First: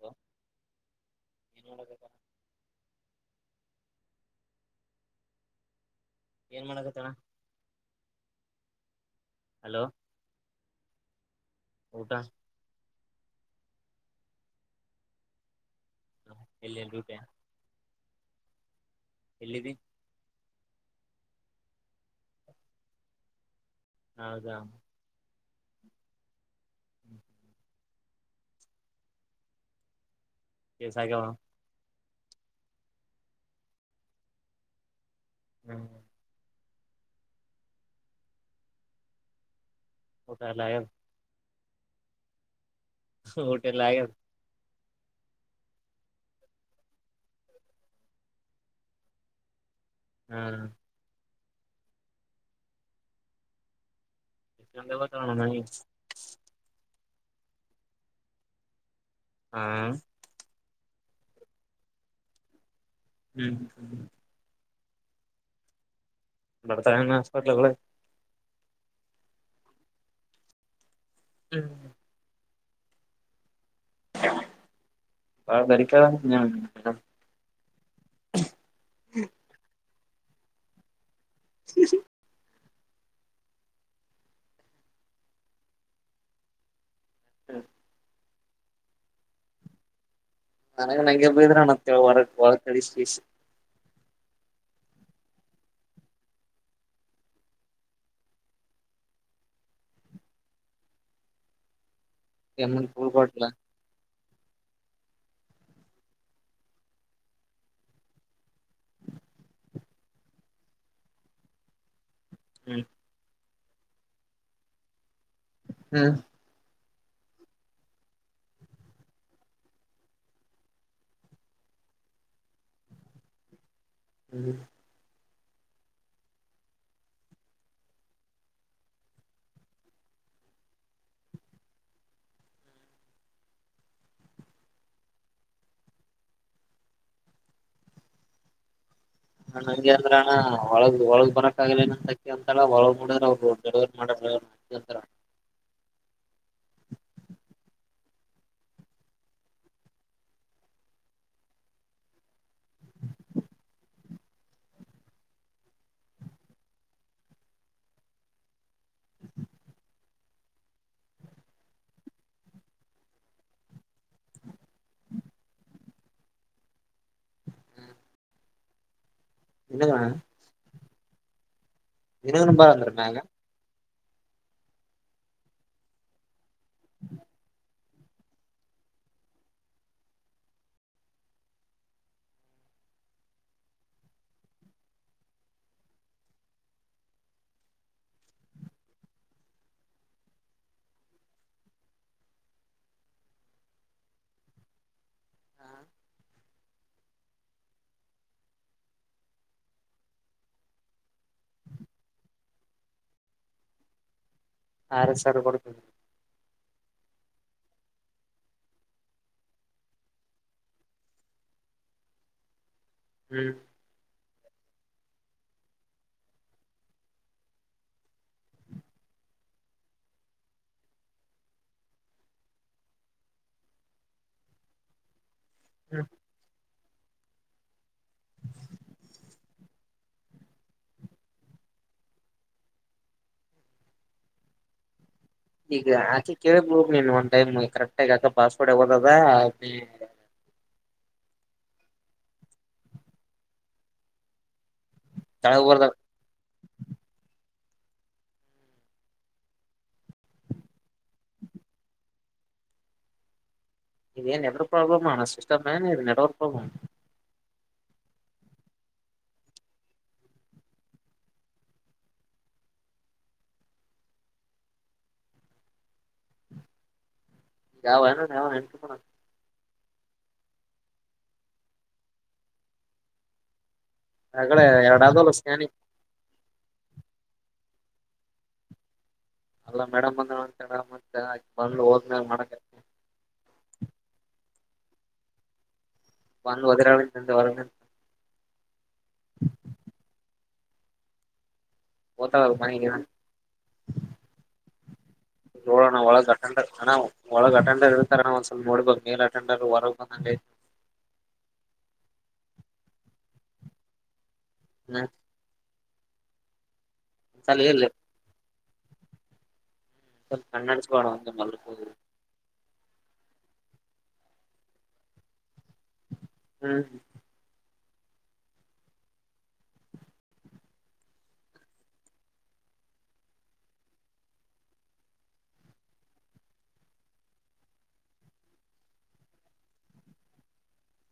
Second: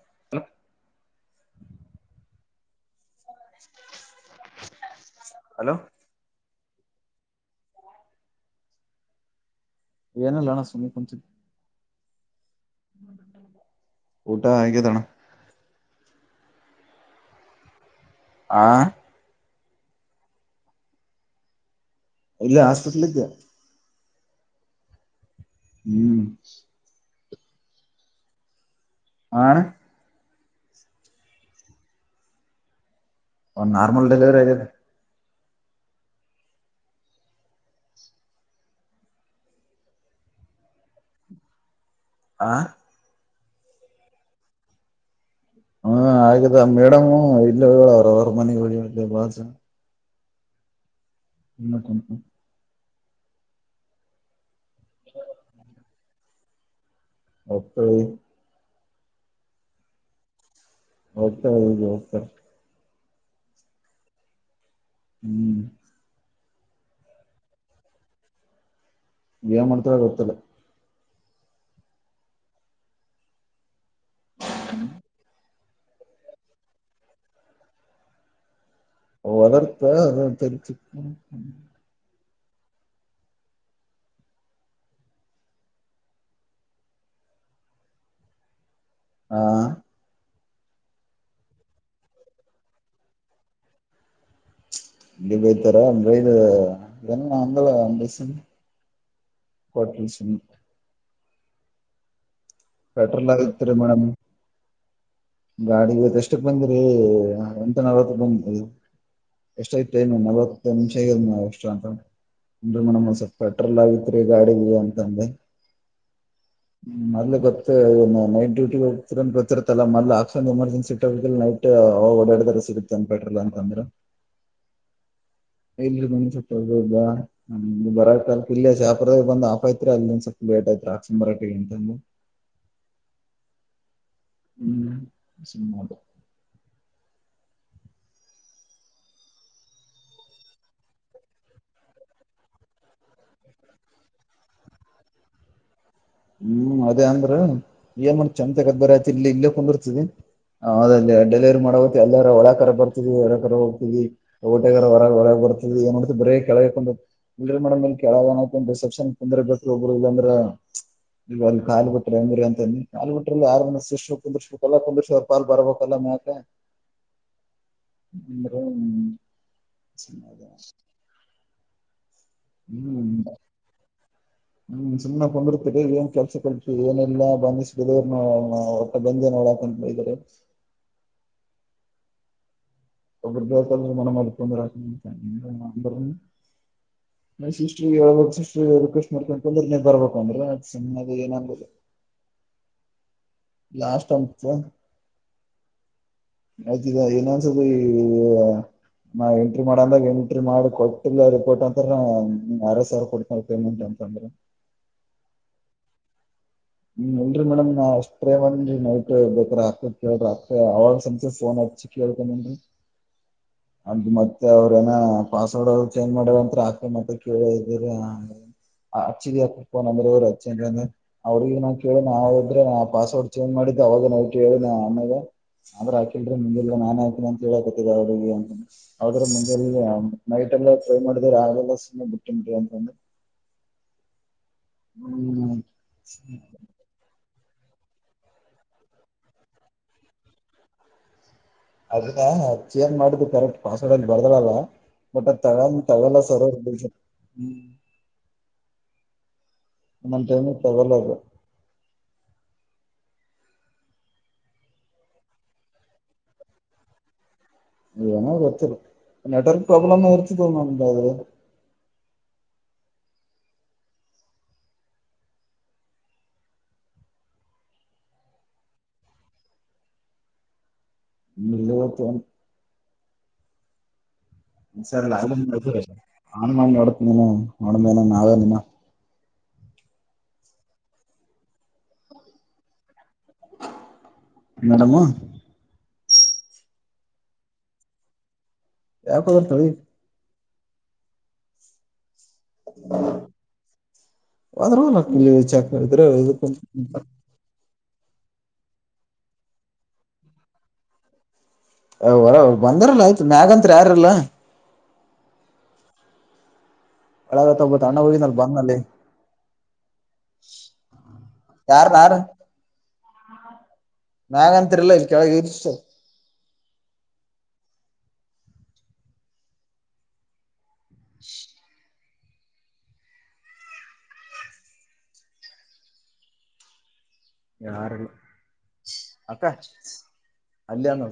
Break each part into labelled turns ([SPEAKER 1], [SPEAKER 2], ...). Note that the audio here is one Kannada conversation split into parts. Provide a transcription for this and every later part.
[SPEAKER 1] ಹ
[SPEAKER 2] ಹಲೋ
[SPEAKER 1] ಏನುಳ್ಳ [inaudible]
[SPEAKER 2] ಹಲೋ
[SPEAKER 1] ಏನ್ ಮಾಡಕತ್ತಣ ಹಲೋ
[SPEAKER 2] ಏನಲ್ಲಣ ಸುಮ್ಮಿ ಕೊಂಚ
[SPEAKER 1] ಊಟಾ
[SPEAKER 2] ಊಟ ಆಗೆದನ.
[SPEAKER 1] ಎಲ್ಲಿ ಡ್ಯೂಟಿ
[SPEAKER 2] ಆ
[SPEAKER 1] ಎಲ್ಲಿದಿ.
[SPEAKER 2] ಇಲ್ಲ ಹಾಸ್ಪಿಟಲ ಇದ್ದೆ.
[SPEAKER 1] ಹೌದಾ.
[SPEAKER 2] ಹ್ಮ. ಆ
[SPEAKER 1] ಕೆಸಾಗ
[SPEAKER 2] ಒನ್ ನಾರ್ಮಲ್ ಡೆಲಿವರಿ ಆಗಿದ.
[SPEAKER 1] ಹ್ಮ. ಊಟ ಎಲ್ಲ ಆಗ್ಯದ.
[SPEAKER 2] ಆ
[SPEAKER 1] ಊಟೆಲ್ಲ ಆಗೇದ.
[SPEAKER 2] ಹ್ಮ ಆಗಿದ್ದ ಮೇಡಮು ಇಲ್ಲಿ ಹೇಳ ಅವ್ರ ಅವರ ಮನೆ ಇಲ್ಲೇ ಬಾಜು
[SPEAKER 1] ಹ್ಮ.
[SPEAKER 2] ಕುನ್
[SPEAKER 1] [unintelligible]
[SPEAKER 2] [unintelligible]
[SPEAKER 1] ಹಾ
[SPEAKER 2] ಹೋಗ್ತಾಳ ಈಗ ಹೋಗ್ತಾಳ.
[SPEAKER 1] ಹ್ಮ್ ಹ್ಮ
[SPEAKER 2] ಹ್ಮ.
[SPEAKER 1] ಬರ್ತಾಳೇನ ಹಾಸ್ಪಿಟ್ಲ ಗಳೇ
[SPEAKER 2] ಏನ್ ಮಾಡ್ತಾಳ ಗೊತ್ತಿಲ್ಲ.
[SPEAKER 1] ಹ್ಮ. ಬಾಳ ಬೆರಿಕಿ ಆಳ ನಿಮ್ ಮೇಡಂ.
[SPEAKER 2] ವದರ್ತ ಅ ತಚು
[SPEAKER 1] [inaudible] ಹ
[SPEAKER 2] ಹಾ
[SPEAKER 1] [unintelligible]
[SPEAKER 2] ಹಂಗೆ ಬಯ್ತರ ಅಂದ ಇದು ಎನ ನಾ ಅಂದಲ್ಲ ಅಂದಸ ಕೊಟ್ಟಲ ಸುಮ್
[SPEAKER 1] ಎಮ್ಮನ್ ಕೂಳ್
[SPEAKER 2] ಪೆಟ್ರೋಲ್
[SPEAKER 1] ಕೊಟ್ಲ
[SPEAKER 2] ಆಗತ್ತ ರೀ ಮೇಡಮ್. ಗಾಡಿಗ ಇವತ್ ಎಷ್ಟಕ ಬಂದ್ರರಿ ಎಂಟ ನಲ್ವತ್ ಬಂದ ಎಷ್ಟ ಆಯ್ತ್ ಟೈಮ್ ನಲವತ್ತ ನಿಮಷ ಆಗ ಎಸ ರೀ
[SPEAKER 1] ಹ್ಮ್
[SPEAKER 2] ಮೇಡಮ್ ಒಂದ್ ಸ್ವಲ್ ಪೆಟ್ರೋಲ್ ಆಗತ್ರಿ ಗಾಡಿಗಿ ಅಂತಂದೆ.
[SPEAKER 1] ಹ್ಮ.
[SPEAKER 2] ಹ್ಮ್ ಮೊದ್ಲ ಗೊತ್ತ ಏನ್ ನೈಟ್ ಡ್ಯೂಟಿ ಹೋಗ್ತರ ಗೊತ್ತಿರತ್ತಲ್ಲ ಮದ್ಲ ಒ ಎಮರ್ಜೆನ್ಸಿ ಇಟ್ಟ ನೈಟ್ ಅವಾಗ ಓಡದರ ಸಿಗುತ್ತ ಅನ್ಪೆಟ್ರ ಅಂತಂದ್ರ.
[SPEAKER 1] ಹ್ಮ.
[SPEAKER 2] [unintelligible] ಬರಾಕ ಇಲ್ಲೇ ಶಪುರ ದಾಗ ಒಂದ ಆಫ್ ಐತ್ರಿ ಅಲ್ಲ ಎಟ ಅಯ್ತ್ರಿ ಹಕ್ಸ ಬರಕ ಅಂತ ಐತಿ ಅಂದು
[SPEAKER 1] [inaudible]
[SPEAKER 2] ಹ್ಮ್ ಸುಮ್ಮ ಆದ.
[SPEAKER 1] ಹ ಹಂಗೆ ಅಂದ್ರ ಅಣ್ಣ ಒಳಗ ಒಳಗ್ ಬರಕ್ ಆಗಲ್ಲೆನ ಅಂತ ಅಕಿ ಅಂತಳ ಒಳಗ ನೋಡಿದ್ರ ಅವರ ಡೆಲಿವರಿ ಮಾಡ [unintelligible]
[SPEAKER 2] ಹ್ಮ ಅದೇ ಅಂದ್ರ ಏನ ಮಾಡ ಚೆಮ ತಗದ್ ಬರ ಆಯತಿ ಇಲ್ಲಿ ಇಲ್ಲೇ ಕುಂದಿರ್ತದ. ಹೌದ ದ ಡೆಲಿವರಿ ಮಾಡ್ಬೇಕ ಅಲ್ಲ ಒಳ ಕರ ಬರ್ತೀದ್ವಿ ಹೊರಕರ ಹೋಗತಿದ್ವಿ ತೋಟಗಾರ ಹೊರಗ ಹೋರ ಬರ್ತವಿ ಈಗ ನೋಡಿದರೆ ಬರೇ ಕೆಳಗೆ ಕುಂತಿದ್ವಿ ಬಂದ್ರೆ ಮೇಡಂ, ಕೆಳಗೆ ಹೋಗೋಣ ರಿಸೆಪ್ಶನ್ ಕುಂದರಬೇಕ್ರೀ ಒಬ್ರು ಇಲ್ಲಂದ್ರೆ.
[SPEAKER 1] [inaudible]
[SPEAKER 2] ನೀವ ಅಲ್ಲಿ ಕಾಲಿ ಬಿಟ್ರೆ ಹೆಂಗ್ರಿ ಅಂತ ಅಂದೀ ಕಾಲಿ ಬಿಟ್ರೇ ಅಲ್ಲಿ ಯಾರನ ಶಿಷ್ಟ್ರು ಕುದುರೆಸಬೇಕಲ್ಲ ಕುಂತ್ರುಸಿ ಪಾಲ್ ಬರ್ಬೇಕಲ್ಲ ಮ ಅದಕ್
[SPEAKER 1] [inaudible] ನಿನಗಣ
[SPEAKER 2] ಹ್ಮ
[SPEAKER 1] ನಿನ್ನನ ಬಾ ಅಂದ್ರಮ್ಯಾಗ.
[SPEAKER 2] ಹ್ಮ್ ಹ್ಮ್ ಸುಮ್ ಕುಂದುರ್ತಿದ್ದಿ ಏನ್ ಕೆಲ್ಸ ಕಲ್ತವಿ ಏನೆಲ್ಲಾ [unintelligible] ಹೊಟ್ಟ ಬಂದ. [unintelligible] ಬೈದರೆ.
[SPEAKER 1] [inaudible]
[SPEAKER 2] ಒ ದಸ ಮನ ಅಲ್ಲಿ ಪೊಂದರಕ ಅರ
[SPEAKER 1] [inaudible]
[SPEAKER 2] ನಾ ಸಿಸ್ಟ್ರಿಗೆ ಹಳ್ಬೇಕು ಸಿಸ್ಟ್ರ ರಿಕ್ವೆಸ್ಟ್ ಮಾಡ್ಕಂತ ಅಂದ್ರೆ ನೀ ಬರ್ಬೇಕ ಅಂದ್ರು ನಾನು ಸುಮ್ಮನಾದೆ ಏನಂಬದು.
[SPEAKER 1] [inaudible]
[SPEAKER 2] ಲಾಸ್ಟ್ ಅಂಮತ್ಯ.
[SPEAKER 1] ಹ
[SPEAKER 2] ಬೈತಿದ್ದ ಇನ್ನೊಂದ್ ಸ್ವಲ್ಪ ನಾ ಎಂಟ್ರಿ ಮಾಡಂದಾಗ ಎಂಟ್ರಿ ಮಾಡಿ ಕೊಟ್ಟಿಲ್ಲ ರಿಪೋರ್ಟ್ ಅಂತಾರ ಆರ್ ಸಾವಿರ ಕೊಡ್ತನವ ಪೇಮೆಂಟ್ ಅಂತ ತಂದ್ರ.
[SPEAKER 1] ಆರ ಸವರ ಕೊಡ್ತೀರ.
[SPEAKER 2] ಹ್ಮ್ ಇಲ್ರರಿ ಮೇಡಮ್ ನಾ ಅಷ್ಟೇವನ್ರಿ ನೋ ಬೇಕ ಕೇಳ್ರಿ [unintelligible] [unintelligible] ಕೇಳ್ಕೊಂಡ್ ಬಂದು.
[SPEAKER 1] ಹ್ಮ್
[SPEAKER 2] ಅ ಮತ್ತೆ ಅವ್ರ ಏನ ಪಾಸ್ವರ್ಡ್ ಅವ ಚೇಂಜ್ ಮಾಡವಂತ ಆಕ ಮತ್ತೆ ಕೇಳ ಇದೀರ ಅಚ್ಚಿದಫೋನ್ ಅಂದ್ರೆರು [unintelligible] ನಾ ಕೇಳಿ ನಾವುದ್ರೆ ಪಾಸ್ವರ್ಡ್ ಚೇಂಜ್ ಮಾಡಿ. ಅವಾಗ ನಾವು ಕೇಳ ಅಮೇಗೆ ಆದ್ರ
[SPEAKER 1] ಹ್ಮ್
[SPEAKER 2] ಹಾಕಲ್ ನಿಗೆಲ್ಲಾ ನಾನೇ ಹಾಕಿನನ ಅಂತ ಹೇಳಕತಿದ್ದ ಅವ್ರಿಗೆ. ಹದ್ರೆ ಮುಂಜಾನೆನೇ ನೈಟ್ ಎಲ್ಲ ಟ್ರೈ ಮಾಡಿದೆ ರೀ ಆಗಲ್ಲ ಸುಮ್ಮನೆ ಬಿಟ್ಟಿನ್ ರೀ ಅಂತಂದ್ರೆ.
[SPEAKER 1] ಹ್ಮ
[SPEAKER 2] ಹ್ಮ್
[SPEAKER 1] ಈಗ ಆಕೆ ಕೇಳ ಹೋಗ ನೀನ್ ಒಂದ್ ಟೈಮ್ ಕರೆಕ್ಟ್ ಆಗ ಯಾಕ ಪಾಸ್ವರ್ಡ್ ಆಗೋದದ ಅಕಿ.
[SPEAKER 2] ಅದ ಚೇನ್ ಮಾಡಿದ್ದು ಕರೆಕ್ಟ್ ಪಾಸ್ವಡ್ ಬರ್ದಳಲ್ಲ. ಮಟ
[SPEAKER 1] ಕೆಳಗ್
[SPEAKER 2] ತಳ
[SPEAKER 1] ಬರ್ದ
[SPEAKER 2] ತಳಲ ಸರವ್ಮ [unintelligible] ಒಂದೊಂದ್ ಟೈಮ್ ತಗಲಲ್ಲ ಅದು.
[SPEAKER 1] ಇದ್ ಎನ ಯೋಧರ ಸಮಸ್ಯೆ ಏನ್ ನೆಟ್ವರ್ಕ್ ಪ್ರಾಬ್ಲಮ್
[SPEAKER 2] ಎನೋ ಗೋತ್ತಿಲ್ಲ ನೆಟ್ವರ್ಕ್ ಪ್ರಾಬ್ಲಮ ಇರ್ತಿದ್ವೋ [unintelligible]
[SPEAKER 1] ಯಾವನು ಹಾವ [unintelligible]
[SPEAKER 2] ಇವತ್ ಯೇನ್.
[SPEAKER 1] ಹೆಗಡೆ ಎರಡಾದಲ್ಲ ಸ್ಕ್ಯಾನಿಂಗ್
[SPEAKER 2] ಅನ್ ಮಾಡ ನೋಡುತ್ನ ನೋಡುದ್ ಮೇಲೆ ನಾನೇನ್ ಇಲ್ಲ.
[SPEAKER 1] ಅಲ್ಲಾ ಮೇಡಮ್ ಬಂದ್ರೇ ಒಂತರಾ ಮತ್ತ ಹಾಕಿ ಬಂದು ಹೋದ್ಮೇಲೆ ಮಾಡಕತಿ
[SPEAKER 2] ಮೇಡಮು.
[SPEAKER 1] ಬಂದುದು ಒದರಳಂತ ವರ
[SPEAKER 2] ಯ ಕೊತ ತ.
[SPEAKER 1] [unintelligible] ಮನಿಗೆ.
[SPEAKER 2] ಹೋದ್ರಲ್ಲ ಇಲ್ಲಿ ಚೆಕ್
[SPEAKER 1] ನೋಡಣ
[SPEAKER 2] ಇದ್ರ
[SPEAKER 1] ಒಳಗ್
[SPEAKER 2] ಇದಕ್
[SPEAKER 1] ಅಟೆಂಡರ್ ಅಣ್ಣ ಒಳಗಡೆ ಅಟೆಂಡರ್ ಇರ್ [unintelligible] ತರೇನೊ ಒಂದ್ಸಲ ನೋಡ್ ಬರಬೇಕು ಮೇಲ್ ಅಟೆಂಡರು ಹೊರಬಂದ.
[SPEAKER 2] ಅವ್ ಅವ್ ಬಂದಾರಲ್ಲ ಆಯ್ತು ಮ್ಯಾಗಂತ್ ಯಾರಿಲ್ಲ.
[SPEAKER 1] ಹ್ಮ
[SPEAKER 2] ಒಳ ಒಬ್ಬ
[SPEAKER 1] ಇರ್ಲಿ
[SPEAKER 2] ಅಣ್ಣ ಹೋಗಿದನಲ್ಲಿ ಬಂದ್ನಲ್ಲೇ.
[SPEAKER 1] ಕಣ್ಣಾಡಿಸಿಕೊಳ್ಳನ ಒಂದು [unintelligible]
[SPEAKER 2] ಮ್ಯಾಲೆಂತಿರಲ್ಲ ಇಲ್ಲಿ ಕೆಳಗಿಳಿಸು.
[SPEAKER 1] ಹ್ಮ್ ಹ್ಮ
[SPEAKER 2] [inaudible] ಯಾರಲ್ಲ ಅಕ್ಕ ಅಲ್ಲಾನ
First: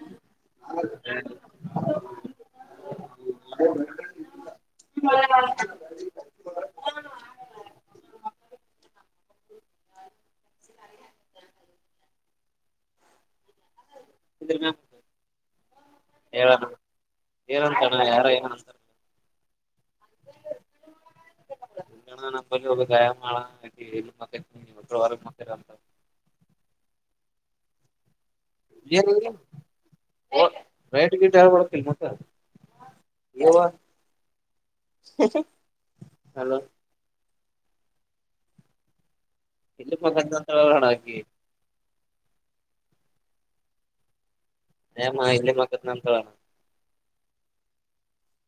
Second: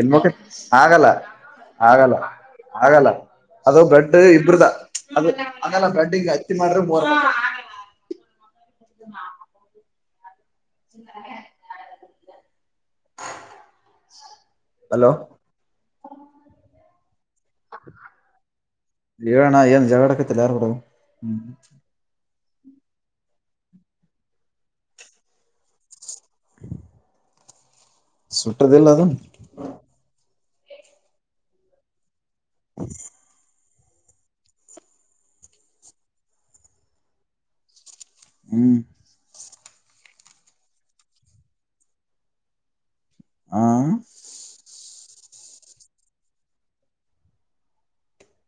[SPEAKER 2] ಎನ್ ಮುಖ ಆಗಲ್ಲ ಆಗಲ್ಲ ಆಗಲ್ಲ ಅದು ಬ್ರೆಡ್ ಇಬ್ರದ ಅದು ಅಲ್ಲ ಬ್ರೆಡ್ಂಗ ಹತ್ತಿ ಮಾಡ್ರೆ ಮರ್
[SPEAKER 1] ಹ
[SPEAKER 2] [inaudible] [inaudible]
[SPEAKER 1] ಇದ
[SPEAKER 2] ಹಲೋ
[SPEAKER 1] ಹೇಳಣ ಏನಂತಣ್ಣ ಯಾರೋ ಏನಂತಾರ
[SPEAKER 2] ಈಣ ಜಗಡೆಕ್ಕತ್ತಲ್ಲ ಯು ಕುಡ ಹ್ಮ
[SPEAKER 1] ದಯಾ ಮಾಡಳ ಎ ಮತ್ತ ಒವಾರ ಮತ್ತರ ಅಂತ
[SPEAKER 2] ಸುಟ್ಟ ದಲ್ಲ ಅದನು
[SPEAKER 1] ಓ ಬೇಟ ಗಿಟ ಹ [unintelligible] ಬತ್ತಲ್ ಮತ್ತ
[SPEAKER 2] ಹ
[SPEAKER 1] ಹಲೋ
[SPEAKER 2] ಹ್ಮ್
[SPEAKER 1] ಇಲ್ಲಿ ಮಗ ಅಂತಲೇನಾ ಹಾಕಿ
[SPEAKER 2] ಹ
[SPEAKER 1] ಮಾಯೆ ಮಕ್ಕತ್ನಲೇನಾ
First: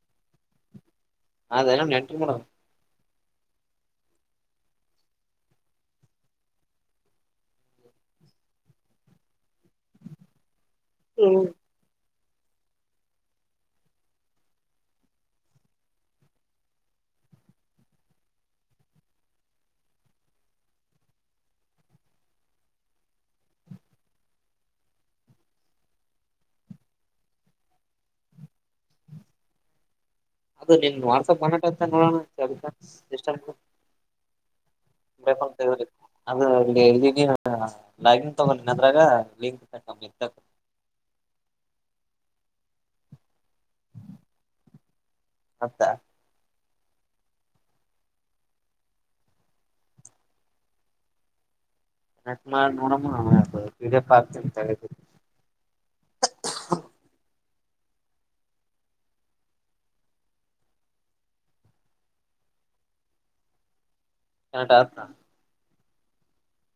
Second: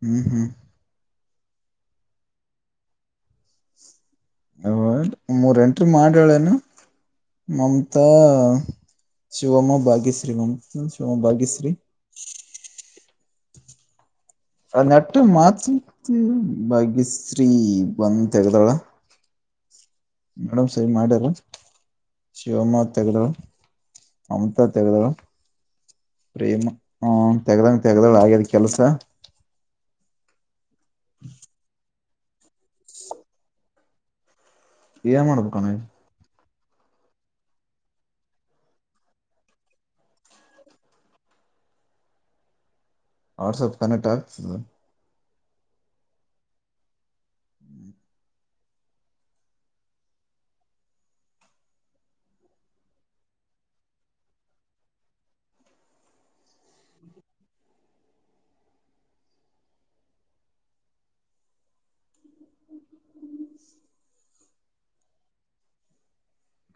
[SPEAKER 2] ಹ್ಮ್ ಹ್ಮ್
[SPEAKER 1] ಅದ ನ ಎಂಟ್ರಿ ಮಾಡ
[SPEAKER 2] ಹ ಮೂರ್ ಎಂಟ್ರ ಮಾಡಳೇನು ಮಮತ ಶಿವಮ್ಮ ಭಾಗ್ಯಶ್ರೀ ಮ ಶಿವಮೋ ಭಾಗ್ಯಶ್ರೀ ಅ ನೆಟ್ಟ ಮಾತ್ ಭಾಗ್ಯಶ್ರೀ ಬಂದ ತಗದಾಳ ಮೇಡಮ್ ಸರಿ ಮಾಡ್ಯಾರ ಶಿವಮ ತಗಾಳ ಮಮತಾ ತಗದಾಳ ಪ್ರೇಮ ಹ ತೆಗ್ದಂಗ ತೆಗ್ದಳ ಆಗ್ಯದ ಕೆಲ್ಸ
[SPEAKER 1] ಅದು ನಿನ್ ವಾಟ್ಸಪ್ ಮಾಡಂತ ನೋಡೋಣಷ್ಟ
[SPEAKER 2] ಏ ಮಾಡಬೇಕು ಕಣ
[SPEAKER 1] ಅದು ಅ ಲಾಗಿನ್ ತಗಳ ಅದ್ರಾಗ ಲಿಂಕ್ ತ್ ತ [inaudible]
[SPEAKER 2] ವಾಟ್ಸಪ್ ಕನೆಕ್ಟ್ ಆಗ್ತದೆ
[SPEAKER 1] ಹತ್ತಾ
[SPEAKER 2] ಹ್ಮ್
[SPEAKER 1] ಅ ಮಾಡ ನೋಡಮಾ ಪಿಡಿಎಫ್ ಹಾಕ್ತೀನಿ [unintelligible] ಕನೆಕ್ಟ್ ಆಗ್ತಾ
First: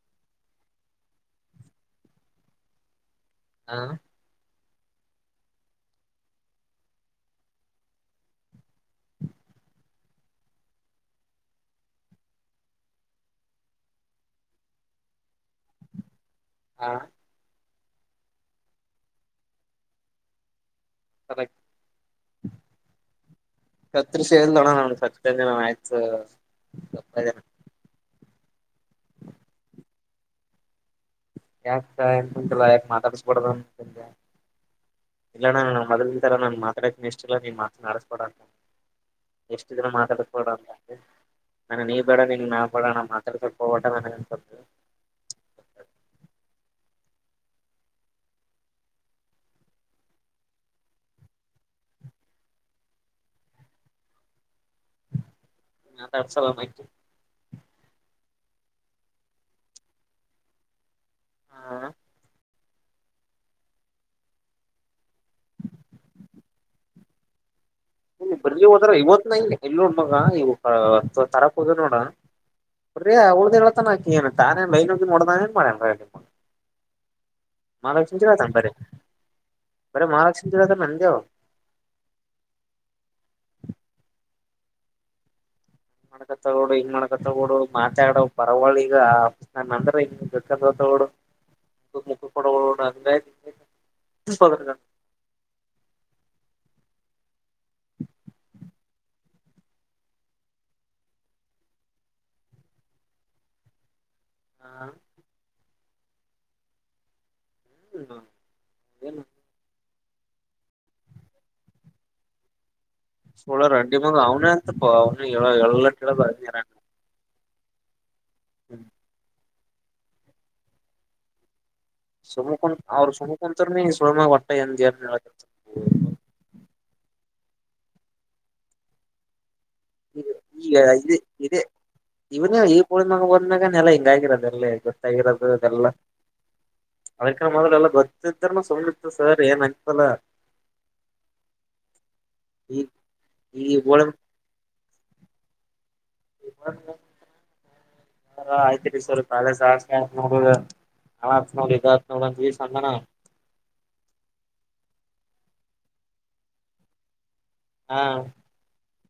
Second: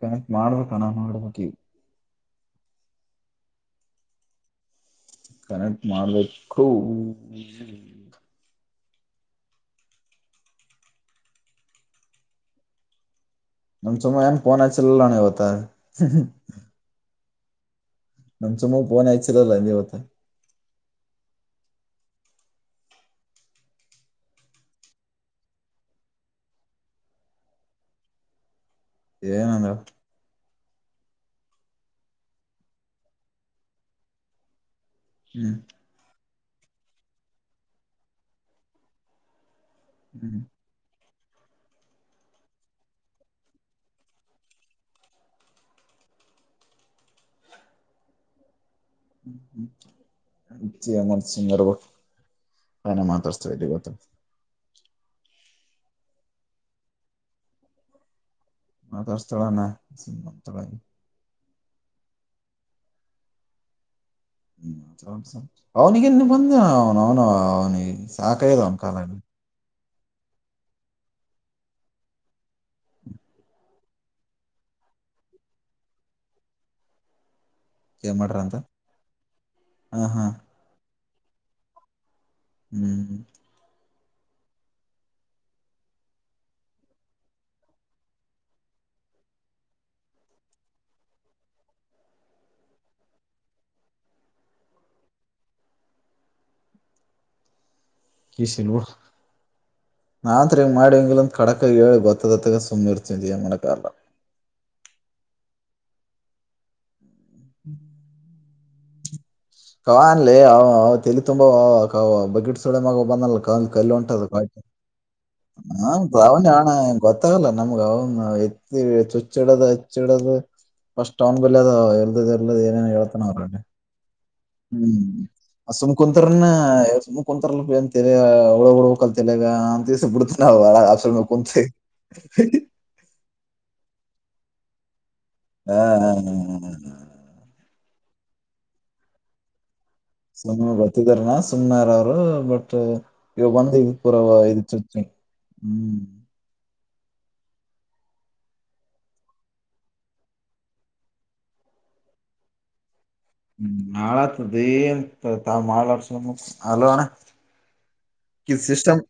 [SPEAKER 2] ಕನೆಕ್ಟ್ ಮಾಡ್ಬೇಕಣ ಮಾಡ್ಬೇಕ
[SPEAKER 1] ಹಾ
[SPEAKER 2] ಕನೆಕ್ಟ್ ಮಾಡ್ಬೇಕು ನಮ್ಮ ಸಮ ಏನ್ ಪೋನ ಅಚಲಿಲ್ಲನ ಇವತ್ತು
[SPEAKER 1] ಹಾ
[SPEAKER 2] ನಮ್ ಸುಮ ಫೋನ್ ಹಚ್ಚಲಿಲ್ಲ ಈವತ್ತ
[SPEAKER 1] ಕದ [unintelligible] ಸತಷ ತಣ ನ ಸ್ಜನ ಆಯತ್ ಸ್ಜನ [unintelligible]
[SPEAKER 2] ಏನಂದ
[SPEAKER 1] ಯಾಕ ಎಂತಲ್ಲ ಯಾಕ ಮಾತಾಡ್ಸ್ಬಡದ ಅ ಇಲ್ಲ
[SPEAKER 2] ಹ್ಮ್
[SPEAKER 1] ನ ಮೊದಲ್ ರ ನಾನು ಮಾತಾಡತೀನ ಇಷ್ಟಿಲ್ಲ ನೀ ಮಾತ ಆಡಸ್ಕೊಡ ಅಂತ ಎಷ್ಟು ದಿನ ಮಾತಾಡ
[SPEAKER 2] ಹ್ಮ್
[SPEAKER 1] ಕೊಡ ಅಂತೆ ನಾನ ನೀ ಬೇಡ ನೀ ನಾವ ಬೇಡ ನಮ್ಮ್ ಮಾತ್ರ ಸ್ವಲ್ಪ ಟ ನನ ಅನ್ಸ [unintelligible]
[SPEAKER 2] ಅಮನ್ ಸಿಂಗಬಟ್ [unintelligible] [unintelligible]
[SPEAKER 1] ಮಾತಾಡ್ಸಲ್ಲ ಅಣ ಹಾಕಿ
[SPEAKER 2] ಮಾಡ್ತಸ್ತಾಳೇನ [unintelligible] ಹ್ಮ ಅವನಿಗೆ ಬಂದ ಅವನು ಅವನು ಅವನಿಗೆ
[SPEAKER 1] ಇ
[SPEAKER 2] ಸಾಕಾಯದ
[SPEAKER 1] ಬರ್ಲಿ
[SPEAKER 2] ಅವನ
[SPEAKER 1] ಹೋದಾರ
[SPEAKER 2] ಕಾಲಾಗ
[SPEAKER 1] ಇವತ್ ನ ಇಲ್ಲ ಇಲ್ಲಿ ನೋಡ ಮಗ ಇವು ತರಾಕ್ ಹೋದ ನೋಡ ಬರಿ ಅವಳ್ಧೆ ಹೇಳಳ್ತಾನಕಿ ಏ ತಾರೇ ಲೈನ್ ಹೋಗ ನೋಡ್ದಾನ ಏನ್ ಮಾಡ್ಯನ್
[SPEAKER 2] ಏನ್
[SPEAKER 1] ಮಹಾಲಕ್ಷ್ಮಿದೇ
[SPEAKER 2] ಮಾಡ್ರ
[SPEAKER 1] ಹೇಳ್ತಾನೆ
[SPEAKER 2] ಅಂತ
[SPEAKER 1] ಬರ
[SPEAKER 2] ಹ
[SPEAKER 1] ಬರೇ
[SPEAKER 2] ಹಾ
[SPEAKER 1] ಮಹಾಲಕ್ಷ್ಮೀ ಚಿರತ ನಂದ ದೇವ
[SPEAKER 2] ಹ್ಮ್ ಹ್ಮ್
[SPEAKER 1] ಮಾದಕತಾಳೇನೋಡು ಹಿಂಗ ಮಾಡ್ಕ ತಗೋಡು ಮಾತಾಡ ಪರವಳಿ ಈಗ ನ ಅಂದ್ರೆ ಹಿಂಗ [unintelligible] [inaudible]
[SPEAKER 2] [unintelligible] ನಾತ್ರಿಗೆ ಮಾಡಡಿವೆಂಗು ಕಡಕ ಏಳು ಗೊತ್ತದತ್ತಕ ಸುಮ್ಮಿರುತಿದಿಯ ಮಣಕಾರಲ್ಲ
[SPEAKER 1] ಹ ಹ್ಮ ಹೇನು
[SPEAKER 2] ಕವಾ ಅನ್ಲಿ ತಲಿ ತುಂಬಾ [unintelligible] ಸುಳೆ ಮಗ ಬಂದಲ್ಲ ಕ
[SPEAKER 1] ಸೋಳಾರ
[SPEAKER 2] ಕಲ್ಲ
[SPEAKER 1] ಅಡ್ಡಿ ಮಗ
[SPEAKER 2] ಉಂಟದ
[SPEAKER 1] ಅವನೇ ಅಂತಪ್ಪ ಅವನು ಹೇಳ ಎಲ್ಲ ಹೇಳದ
[SPEAKER 2] ಹಾವಣ ಗೊತ್ತಾಗಲ್ಲ ನಮ್ಗನು ಎತ್ತಿ ಚುಚ್ಚಿಡದು ಹಚ್ಚಿಡದು ಪಸ್ಟ್ನ್ ಬದ ಹ ಇರ್ದದ
[SPEAKER 1] ಸುಮ
[SPEAKER 2] ಇರ್ಲ್ಲದ
[SPEAKER 1] ಕುಂತ್
[SPEAKER 2] ಏನೇನ
[SPEAKER 1] ಅವ್ರು
[SPEAKER 2] ಹೇಳ್ತಾನ
[SPEAKER 1] ಸುಮ
[SPEAKER 2] ಅವ್ರಗೆ
[SPEAKER 1] ಕುಂತರ್ನ ಸುಳಮಾಗ ಒಟ್ಟ ಎಂದ ಏನ್
[SPEAKER 2] ಹ್ಮ್
[SPEAKER 1] ಹೇಳಕತ್ತ
[SPEAKER 2] ಸುಮಕುಂತರ ಕುಂತರ್ ಏಲ ಒಳಗಡಬೇಕ ಅಲ್ ತಲೆಗ
[SPEAKER 1] ಈಗ ಈಗ
[SPEAKER 2] [unintelligible]
[SPEAKER 1] ಇದೇ
[SPEAKER 2] ಸುಮ್ನೆ
[SPEAKER 1] ಇದೇ
[SPEAKER 2] ಕುಂತಿ
[SPEAKER 1] ಇವನೇ ಈ ಕೋಳಿ ಗರೋದು ಇದೆಲ್ಲ ಅಳ್ಕ ಮದ್ಲು ಎಲ್ಲ ಗೊತ್ತಿದ್ರನು ಸುಮ್ ಇತ್ತು ಸರ್ ಏನಂಗ
[SPEAKER 2] ಸುಮ್ನೆ ಬರ್ತಿದಾರನಾ ಸುಮ್ನೆಾರ ಅವರು ಬಟ್
[SPEAKER 1] ಈ
[SPEAKER 2] ಇವಾಗ
[SPEAKER 1] ಈ
[SPEAKER 2] ಬಂದ್ ಇದ
[SPEAKER 1] ಗೋಳಿ
[SPEAKER 2] ಪೂರವ ಇದ ಹ್ಮ್
[SPEAKER 1] ಹ [unintelligible] ಹ ಆಯ್ತ್ರಿ ಸರ್ ಪ್ಯಾಲೇಸ್ ಆಕ್ ನೋಡ [unintelligible]
[SPEAKER 2] ಹ್ಮ ನಾಳ ಆಗ್ತದೆ ಎ ಮಾಡಳಡ್ಸ ಅಲೋಣ್ಣ
[SPEAKER 1] ಹಾ
[SPEAKER 2] ಕ ಸಿಸಟಮ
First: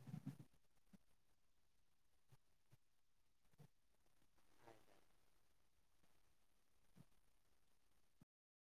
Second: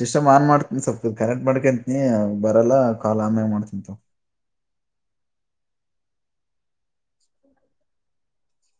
[SPEAKER 2] ಸಿಸ್ಟಮ್ ಆನ್ ಮಾಡ್ತನ್ ಸ್ವಲ್ಪ ಕನೆ ಕ್ಟ್ ಮಾಡ್ಕಂತನಿ ಬರಲ್ಲ ಕಾಲ್ ಆಮೇ ಮಾಡ್ತನ್
[SPEAKER 1] [inaudible]